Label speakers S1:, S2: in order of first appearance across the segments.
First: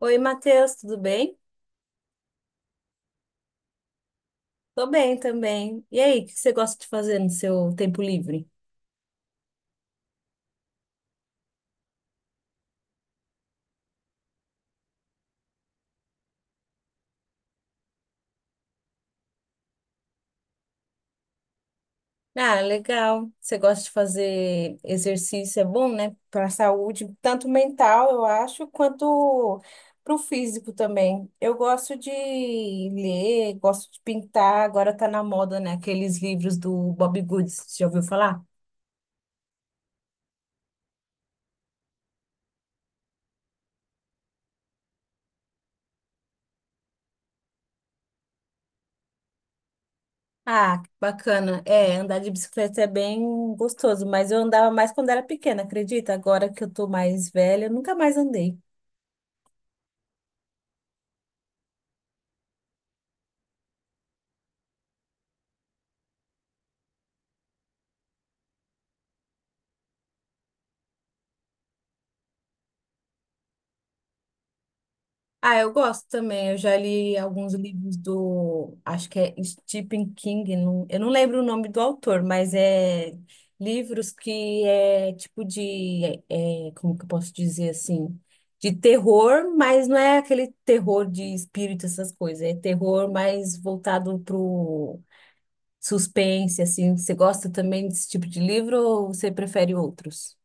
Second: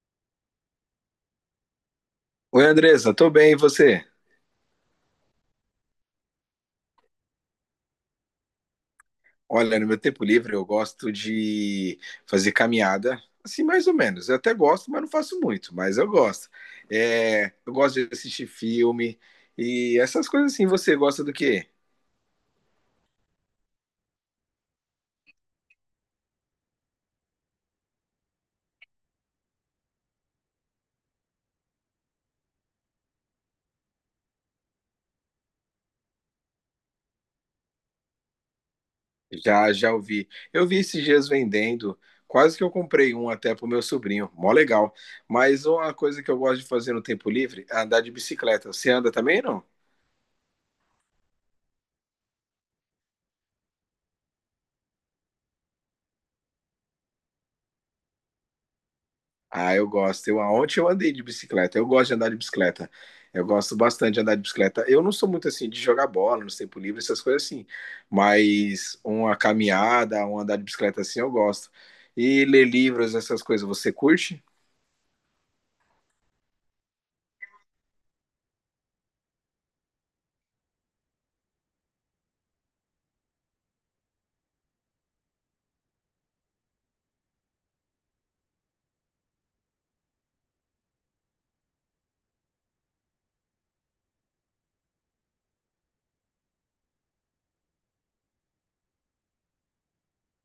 S1: Oi, Matheus, tudo bem?
S2: Oi, Andressa, tô bem, e você?
S1: Tô bem também. E aí, o que você gosta de fazer no seu tempo livre?
S2: Olha, no meu tempo livre eu gosto de fazer caminhada, assim, mais ou menos. Eu até gosto, mas não faço muito, mas eu gosto. É, eu gosto de assistir filme e essas coisas assim. Você gosta do quê?
S1: Ah, legal. Você gosta de fazer exercício, é bom, né? Para a saúde, tanto mental, eu acho, quanto para o físico também. Eu gosto de ler, gosto de pintar. Agora tá na moda, né? Aqueles livros do Bob Goods. Já ouviu falar?
S2: Já, já ouvi. Eu vi esses dias vendendo, quase que eu comprei um até pro meu sobrinho, mó legal. Mas uma coisa que eu gosto de fazer no tempo livre é andar de bicicleta. Você anda também, não?
S1: Ah, que bacana. É, andar de bicicleta é bem gostoso, mas eu andava mais quando era pequena, acredita? Agora que eu tô mais velha, eu nunca mais andei.
S2: Ah, eu gosto. Eu, ontem eu andei de bicicleta. Eu gosto de andar de bicicleta. Eu gosto bastante de andar de bicicleta. Eu não sou muito assim de jogar bola no tempo livre, essas coisas assim. Mas uma caminhada, um andar de bicicleta assim, eu gosto. E ler livros, essas coisas, você curte?
S1: Ah, eu gosto também. Eu já li alguns livros do, acho que é Stephen King, eu não lembro o nome do autor, mas é livros que é tipo de, é, como que eu posso dizer assim? De terror, mas não é aquele terror de espírito, essas coisas. É terror mais voltado pro suspense, assim, você gosta também desse tipo de livro ou você prefere outros?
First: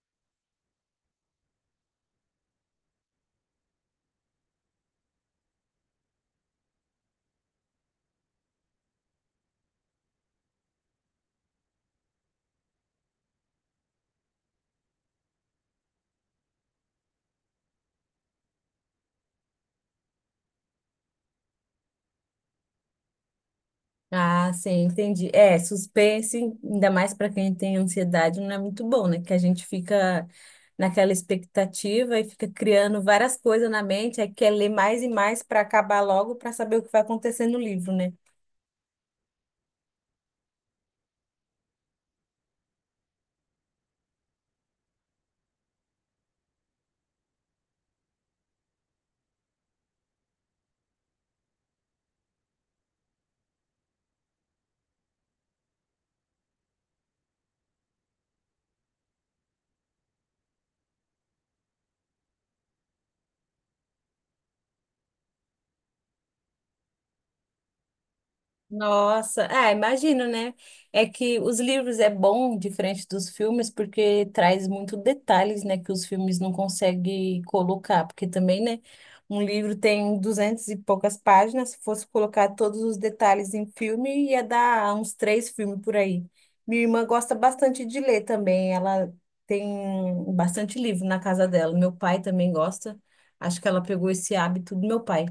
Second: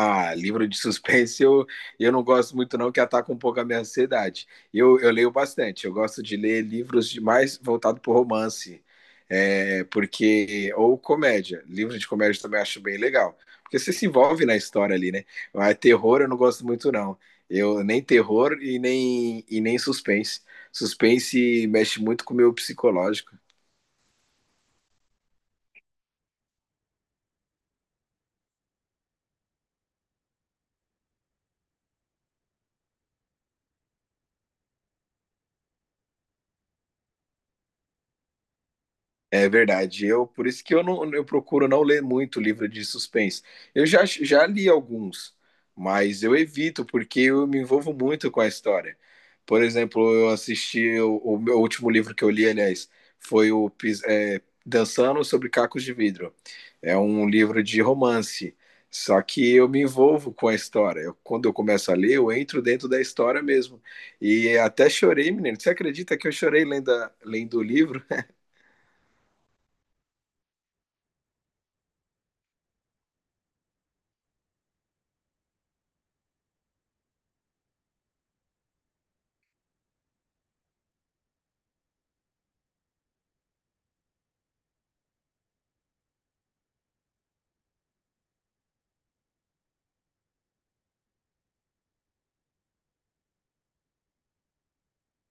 S2: Ah, livro de suspense eu não gosto muito não, que ataca um pouco a minha ansiedade. Eu leio bastante, eu gosto de ler livros de mais voltado para romance, porque ou comédia, livro de comédia também acho bem legal, porque você se envolve na história ali, né? Mas terror eu não gosto muito não, eu nem terror e nem suspense. Suspense mexe muito com o meu psicológico.
S1: Ah, sim, entendi. É, suspense, ainda mais para quem tem ansiedade, não é muito bom, né? Que a gente fica naquela expectativa e fica criando várias coisas na mente, aí quer ler mais e mais para acabar logo para saber o que vai acontecer no livro, né?
S2: É verdade. Eu por isso que eu não eu procuro não ler muito livro de suspense. Eu já, já li alguns, mas eu evito porque eu me envolvo muito com a história. Por exemplo, eu assisti o meu último livro que eu li, aliás, foi o Dançando sobre Cacos de Vidro. É um livro de romance. Só que eu me envolvo com a história. Eu- quando eu começo a ler, eu entro dentro da história mesmo. E até chorei, menino. Você acredita que eu chorei lendo, lendo o livro?
S1: Nossa, ah, imagino, né? É que os livros é bom diferente dos filmes porque traz muito detalhes, né, que os filmes não conseguem colocar, porque também, né, um livro tem duzentas e poucas páginas, se fosse colocar todos os detalhes em filme, ia dar uns três filmes por aí. Minha irmã gosta bastante de ler também, ela tem bastante livro na casa dela. Meu pai também gosta. Acho que ela pegou esse hábito do meu pai.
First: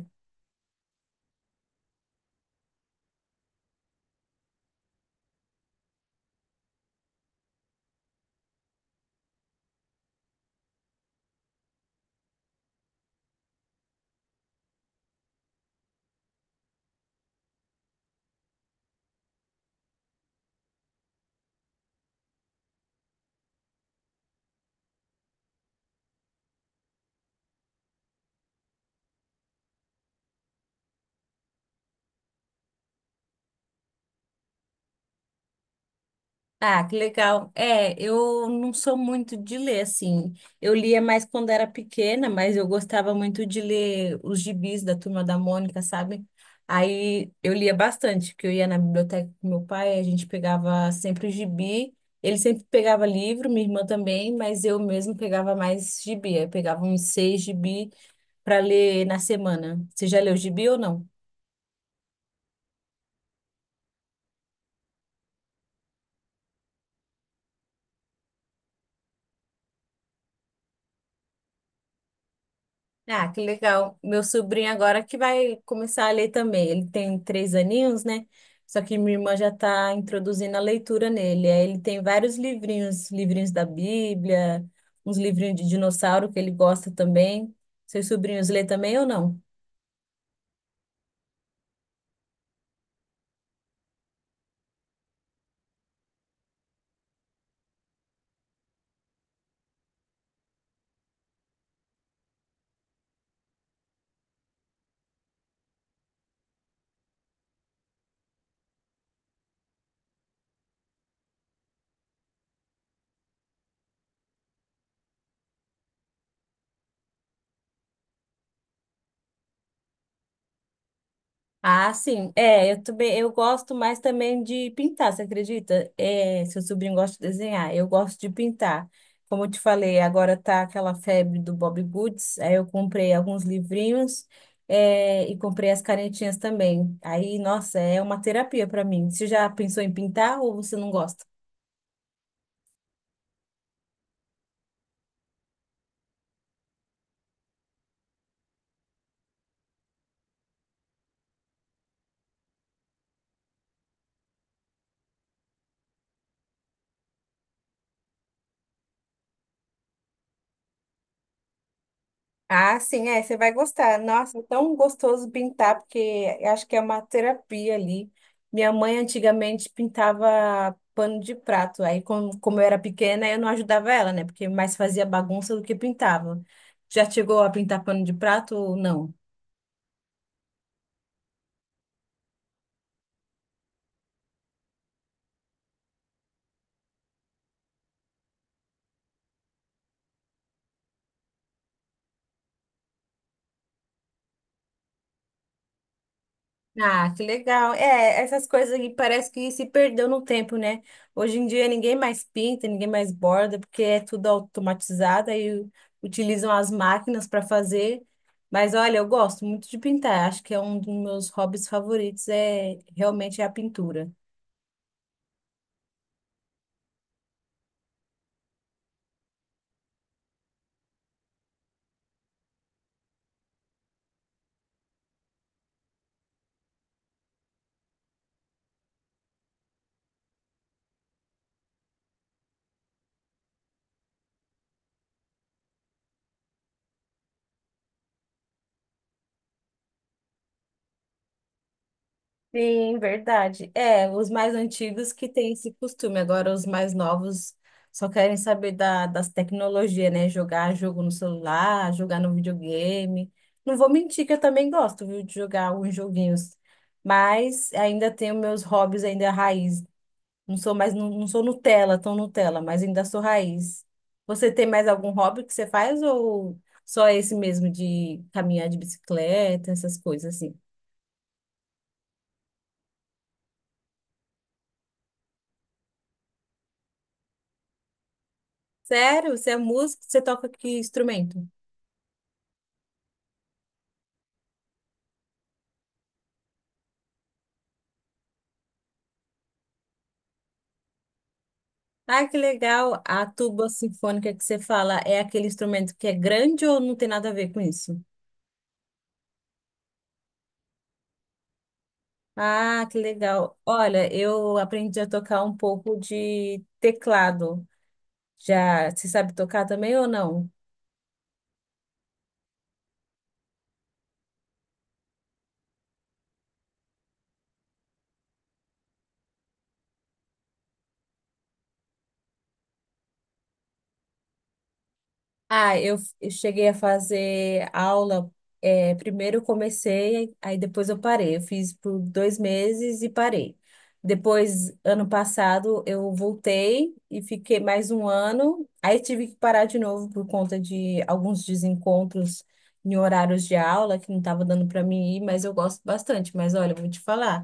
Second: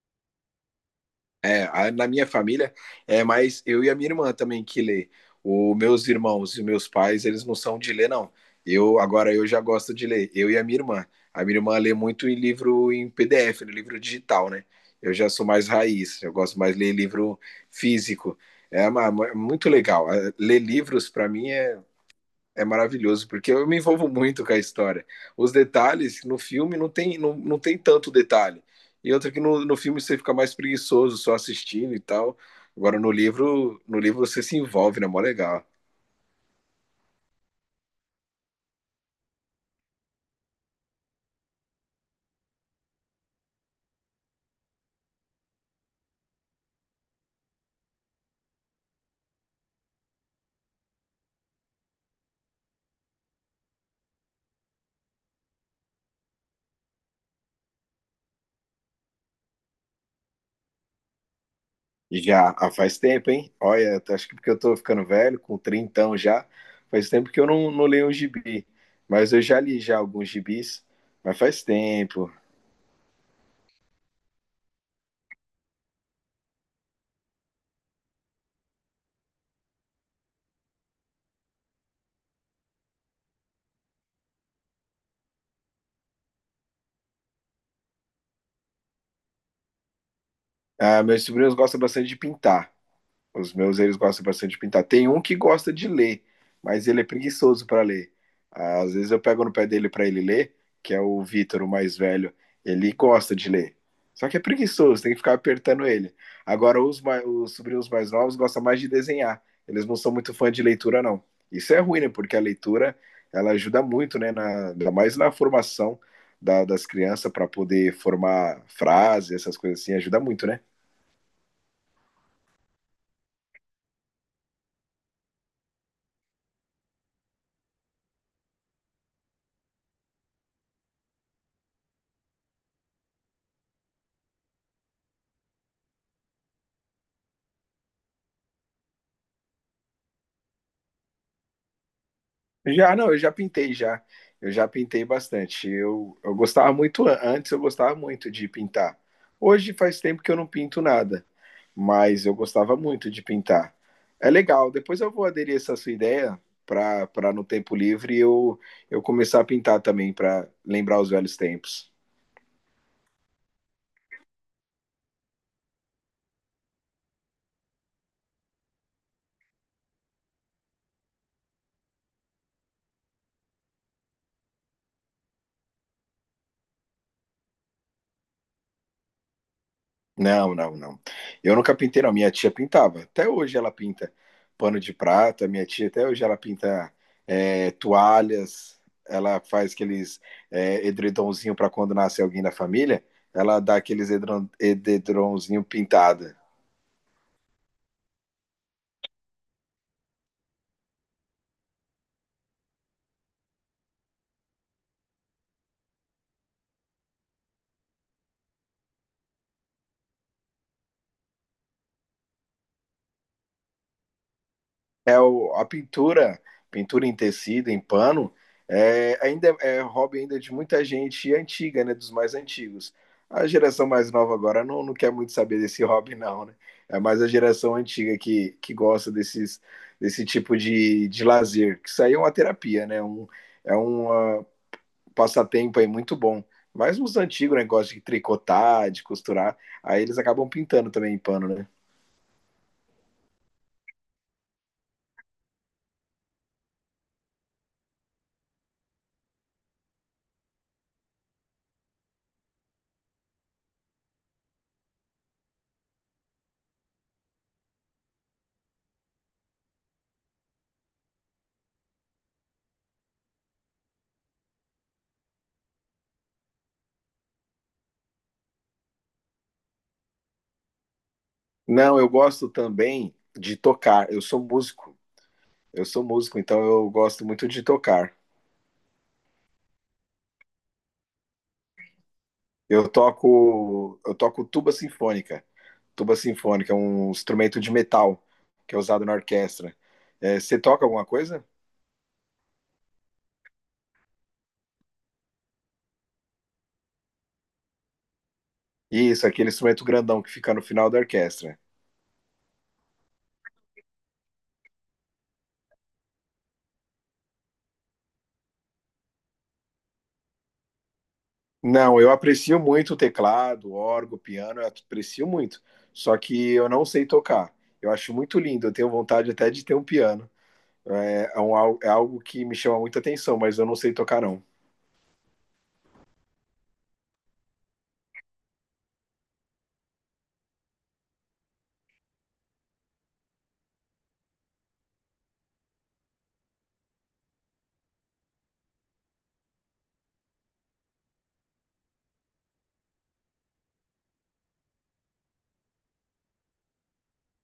S2: É, na minha família é mais eu e a minha irmã também que lê. Os meus irmãos e meus pais, eles não são de ler, não. Eu agora eu já gosto de ler, eu e a minha irmã. A minha irmã lê muito em livro em PDF, no livro digital, né? Eu já sou mais raiz, eu gosto mais de ler livro físico. É muito legal. Ler livros para mim é é maravilhoso, porque eu me envolvo muito com a história. Os detalhes no filme não tem, não, não tem tanto detalhe. E outra que no, no filme você fica mais preguiçoso só assistindo e tal. Agora no livro, no livro você se envolve, né? Mó legal.
S1: Ah, que legal. É, eu não sou muito de ler, assim. Eu lia mais quando era pequena, mas eu gostava muito de ler os gibis da Turma da Mônica, sabe? Aí eu lia bastante, porque eu ia na biblioteca com meu pai, a gente pegava sempre o gibi. Ele sempre pegava livro, minha irmã também, mas eu mesmo pegava mais gibi. Eu pegava uns seis gibi para ler na semana. Você já leu gibi ou não?
S2: E já faz tempo, hein? Olha, acho que porque eu tô ficando velho, com trintão já, faz tempo que eu não, não leio um gibi. Mas eu já li já alguns gibis, mas faz tempo.
S1: Ah, que legal. Meu sobrinho agora que vai começar a ler também. Ele tem três aninhos, né? Só que minha irmã já está introduzindo a leitura nele. Aí ele tem vários livrinhos, livrinhos da Bíblia, uns livrinhos de dinossauro que ele gosta também. Seus sobrinhos lê também ou não?
S2: Ah, meus sobrinhos gostam bastante de pintar. Os meus, eles gostam bastante de pintar. Tem um que gosta de ler, mas ele é preguiçoso para ler. Às vezes eu pego no pé dele para ele ler, que é o Vitor, o mais velho. Ele gosta de ler. Só que é preguiçoso, tem que ficar apertando ele. Agora, os sobrinhos mais novos gostam mais de desenhar. Eles não são muito fã de leitura, não. Isso é ruim, né? Porque a leitura ela ajuda muito, né? Ainda mais na formação das crianças para poder formar frases essas coisas assim, ajuda muito, né?
S1: Ah, sim. É, eu também, eu gosto mais também de pintar, você acredita? É, seu sobrinho gosta de desenhar, eu gosto de pintar. Como eu te falei, agora tá aquela febre do Bob Goods, aí eu comprei alguns livrinhos, é, e comprei as canetinhas também. Aí, nossa, é uma terapia para mim. Você já pensou em pintar ou você não gosta?
S2: Já, não, eu já pintei já. Eu já pintei bastante. Eu gostava muito, antes eu gostava muito de pintar. Hoje faz tempo que eu não pinto nada, mas eu gostava muito de pintar. É legal. Depois eu vou aderir essa sua ideia para para no tempo livre eu começar a pintar também, para lembrar os velhos tempos.
S1: Ah, sim, é, você vai gostar. Nossa, é tão gostoso pintar, porque eu acho que é uma terapia ali. Minha mãe antigamente pintava pano de prato. Aí, como eu era pequena, eu não ajudava ela, né? Porque mais fazia bagunça do que pintava. Já chegou a pintar pano de prato ou não?
S2: Não, não, não. Eu nunca pintei, não. Minha tia pintava. Até hoje ela pinta pano de prata. Minha tia, até hoje, ela pinta toalhas. Ela faz aqueles edredonzinho para quando nasce alguém na família. Ela dá aqueles edredonzinho pintada.
S1: Ah, que legal. É, essas coisas aí parece que se perdeu no tempo, né? Hoje em dia ninguém mais pinta, ninguém mais borda, porque é tudo automatizado e utilizam as máquinas para fazer. Mas olha, eu gosto muito de pintar. Acho que é um dos meus hobbies favoritos, é realmente é a pintura.
S2: É a pintura, pintura em tecido, em pano, ainda é hobby ainda de muita gente antiga, né? Dos mais antigos. A geração mais nova agora não, não quer muito saber desse hobby, não, né? É mais a geração antiga que gosta desses, desse tipo de lazer. Que isso aí é uma terapia, né? É um passatempo aí muito bom. Mas os antigos, né? Gostam de tricotar, de costurar. Aí eles acabam pintando também em pano, né?
S1: Sim, verdade. É, os mais antigos que têm esse costume, agora os mais novos só querem saber da, das tecnologias, né? Jogar jogo no celular, jogar no videogame. Não vou mentir que eu também gosto, viu, de jogar alguns joguinhos, mas ainda tenho meus hobbies ainda raiz. Não sou mais, não, não sou Nutella, tão Nutella, mas ainda sou raiz. Você tem mais algum hobby que você faz ou só esse mesmo de caminhar de bicicleta, essas coisas assim?
S2: Não, eu gosto também de tocar. Eu sou músico. Eu sou músico, então eu gosto muito de tocar.
S1: Sério? Você é músico? Você toca que instrumento?
S2: Eu toco tuba sinfônica. Tuba sinfônica é um instrumento de metal que é usado na orquestra. É, você toca alguma coisa?
S1: Ah, que legal. A tuba sinfônica que você fala é aquele instrumento que é grande ou não tem nada a ver com isso?
S2: Isso, aquele instrumento grandão que fica no final da orquestra.
S1: Ah, que legal. Olha, eu aprendi a tocar um pouco de teclado. Já, você sabe tocar também ou não?
S2: Não, eu aprecio muito o teclado, o órgão, o piano, eu aprecio muito. Só que eu não sei tocar. Eu acho muito lindo, eu tenho vontade até de ter um piano. É, é um é algo que me chama muita atenção, mas eu não sei tocar, não.
S1: Eu cheguei a fazer aula. É, primeiro eu comecei, aí depois eu parei. Eu fiz por 2 meses e parei. Depois, ano passado, eu voltei e fiquei mais um ano. Aí tive que parar de novo por conta de alguns desencontros em horários de aula que não estava dando para mim ir, mas eu gosto bastante. Mas olha, eu vou te falar,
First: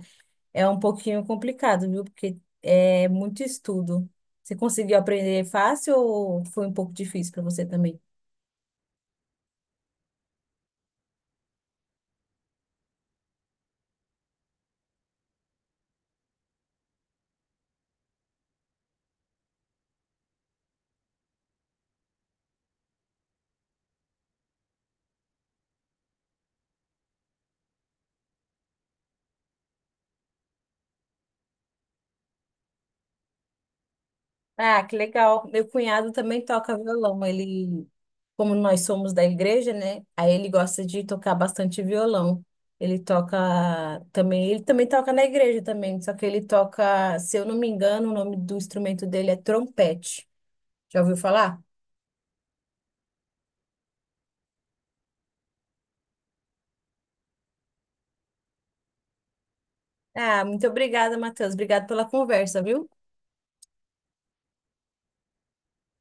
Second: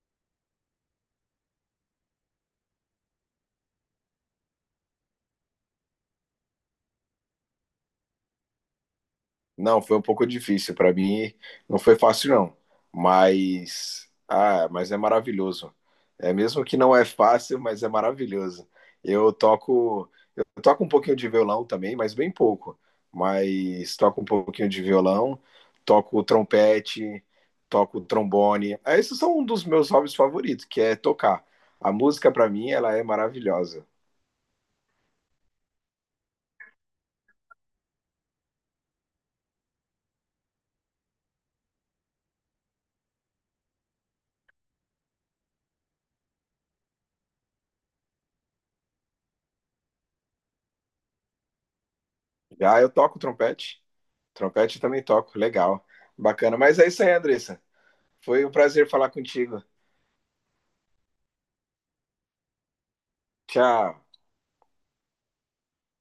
S1: é um pouquinho complicado, viu? Porque é muito estudo. Você conseguiu aprender fácil ou foi um pouco difícil para você também?
S2: Não, foi um pouco difícil para mim, não foi fácil não, mas mas é maravilhoso. É mesmo que não é fácil, mas é maravilhoso. Eu toco, eu toco um pouquinho de violão também, mas bem pouco. Mas toco um pouquinho de violão, toco trompete, toco trombone. Esses são um dos meus hobbies favoritos, que é tocar. A música para mim, ela é maravilhosa.
S1: Ah, que legal. Meu cunhado também toca violão. Ele, como nós somos da igreja, né? Aí ele gosta de tocar bastante violão. Ele toca também, ele também toca na igreja também, só que ele toca, se eu não me engano, o nome do instrumento dele é trompete. Já ouviu falar?
S2: Já eu toco trompete, trompete eu também toco, legal, bacana. Mas é isso aí, Andressa. Foi um prazer falar contigo.
S1: Ah, muito obrigada, Matheus. Obrigado pela conversa, viu?
S2: Tchau.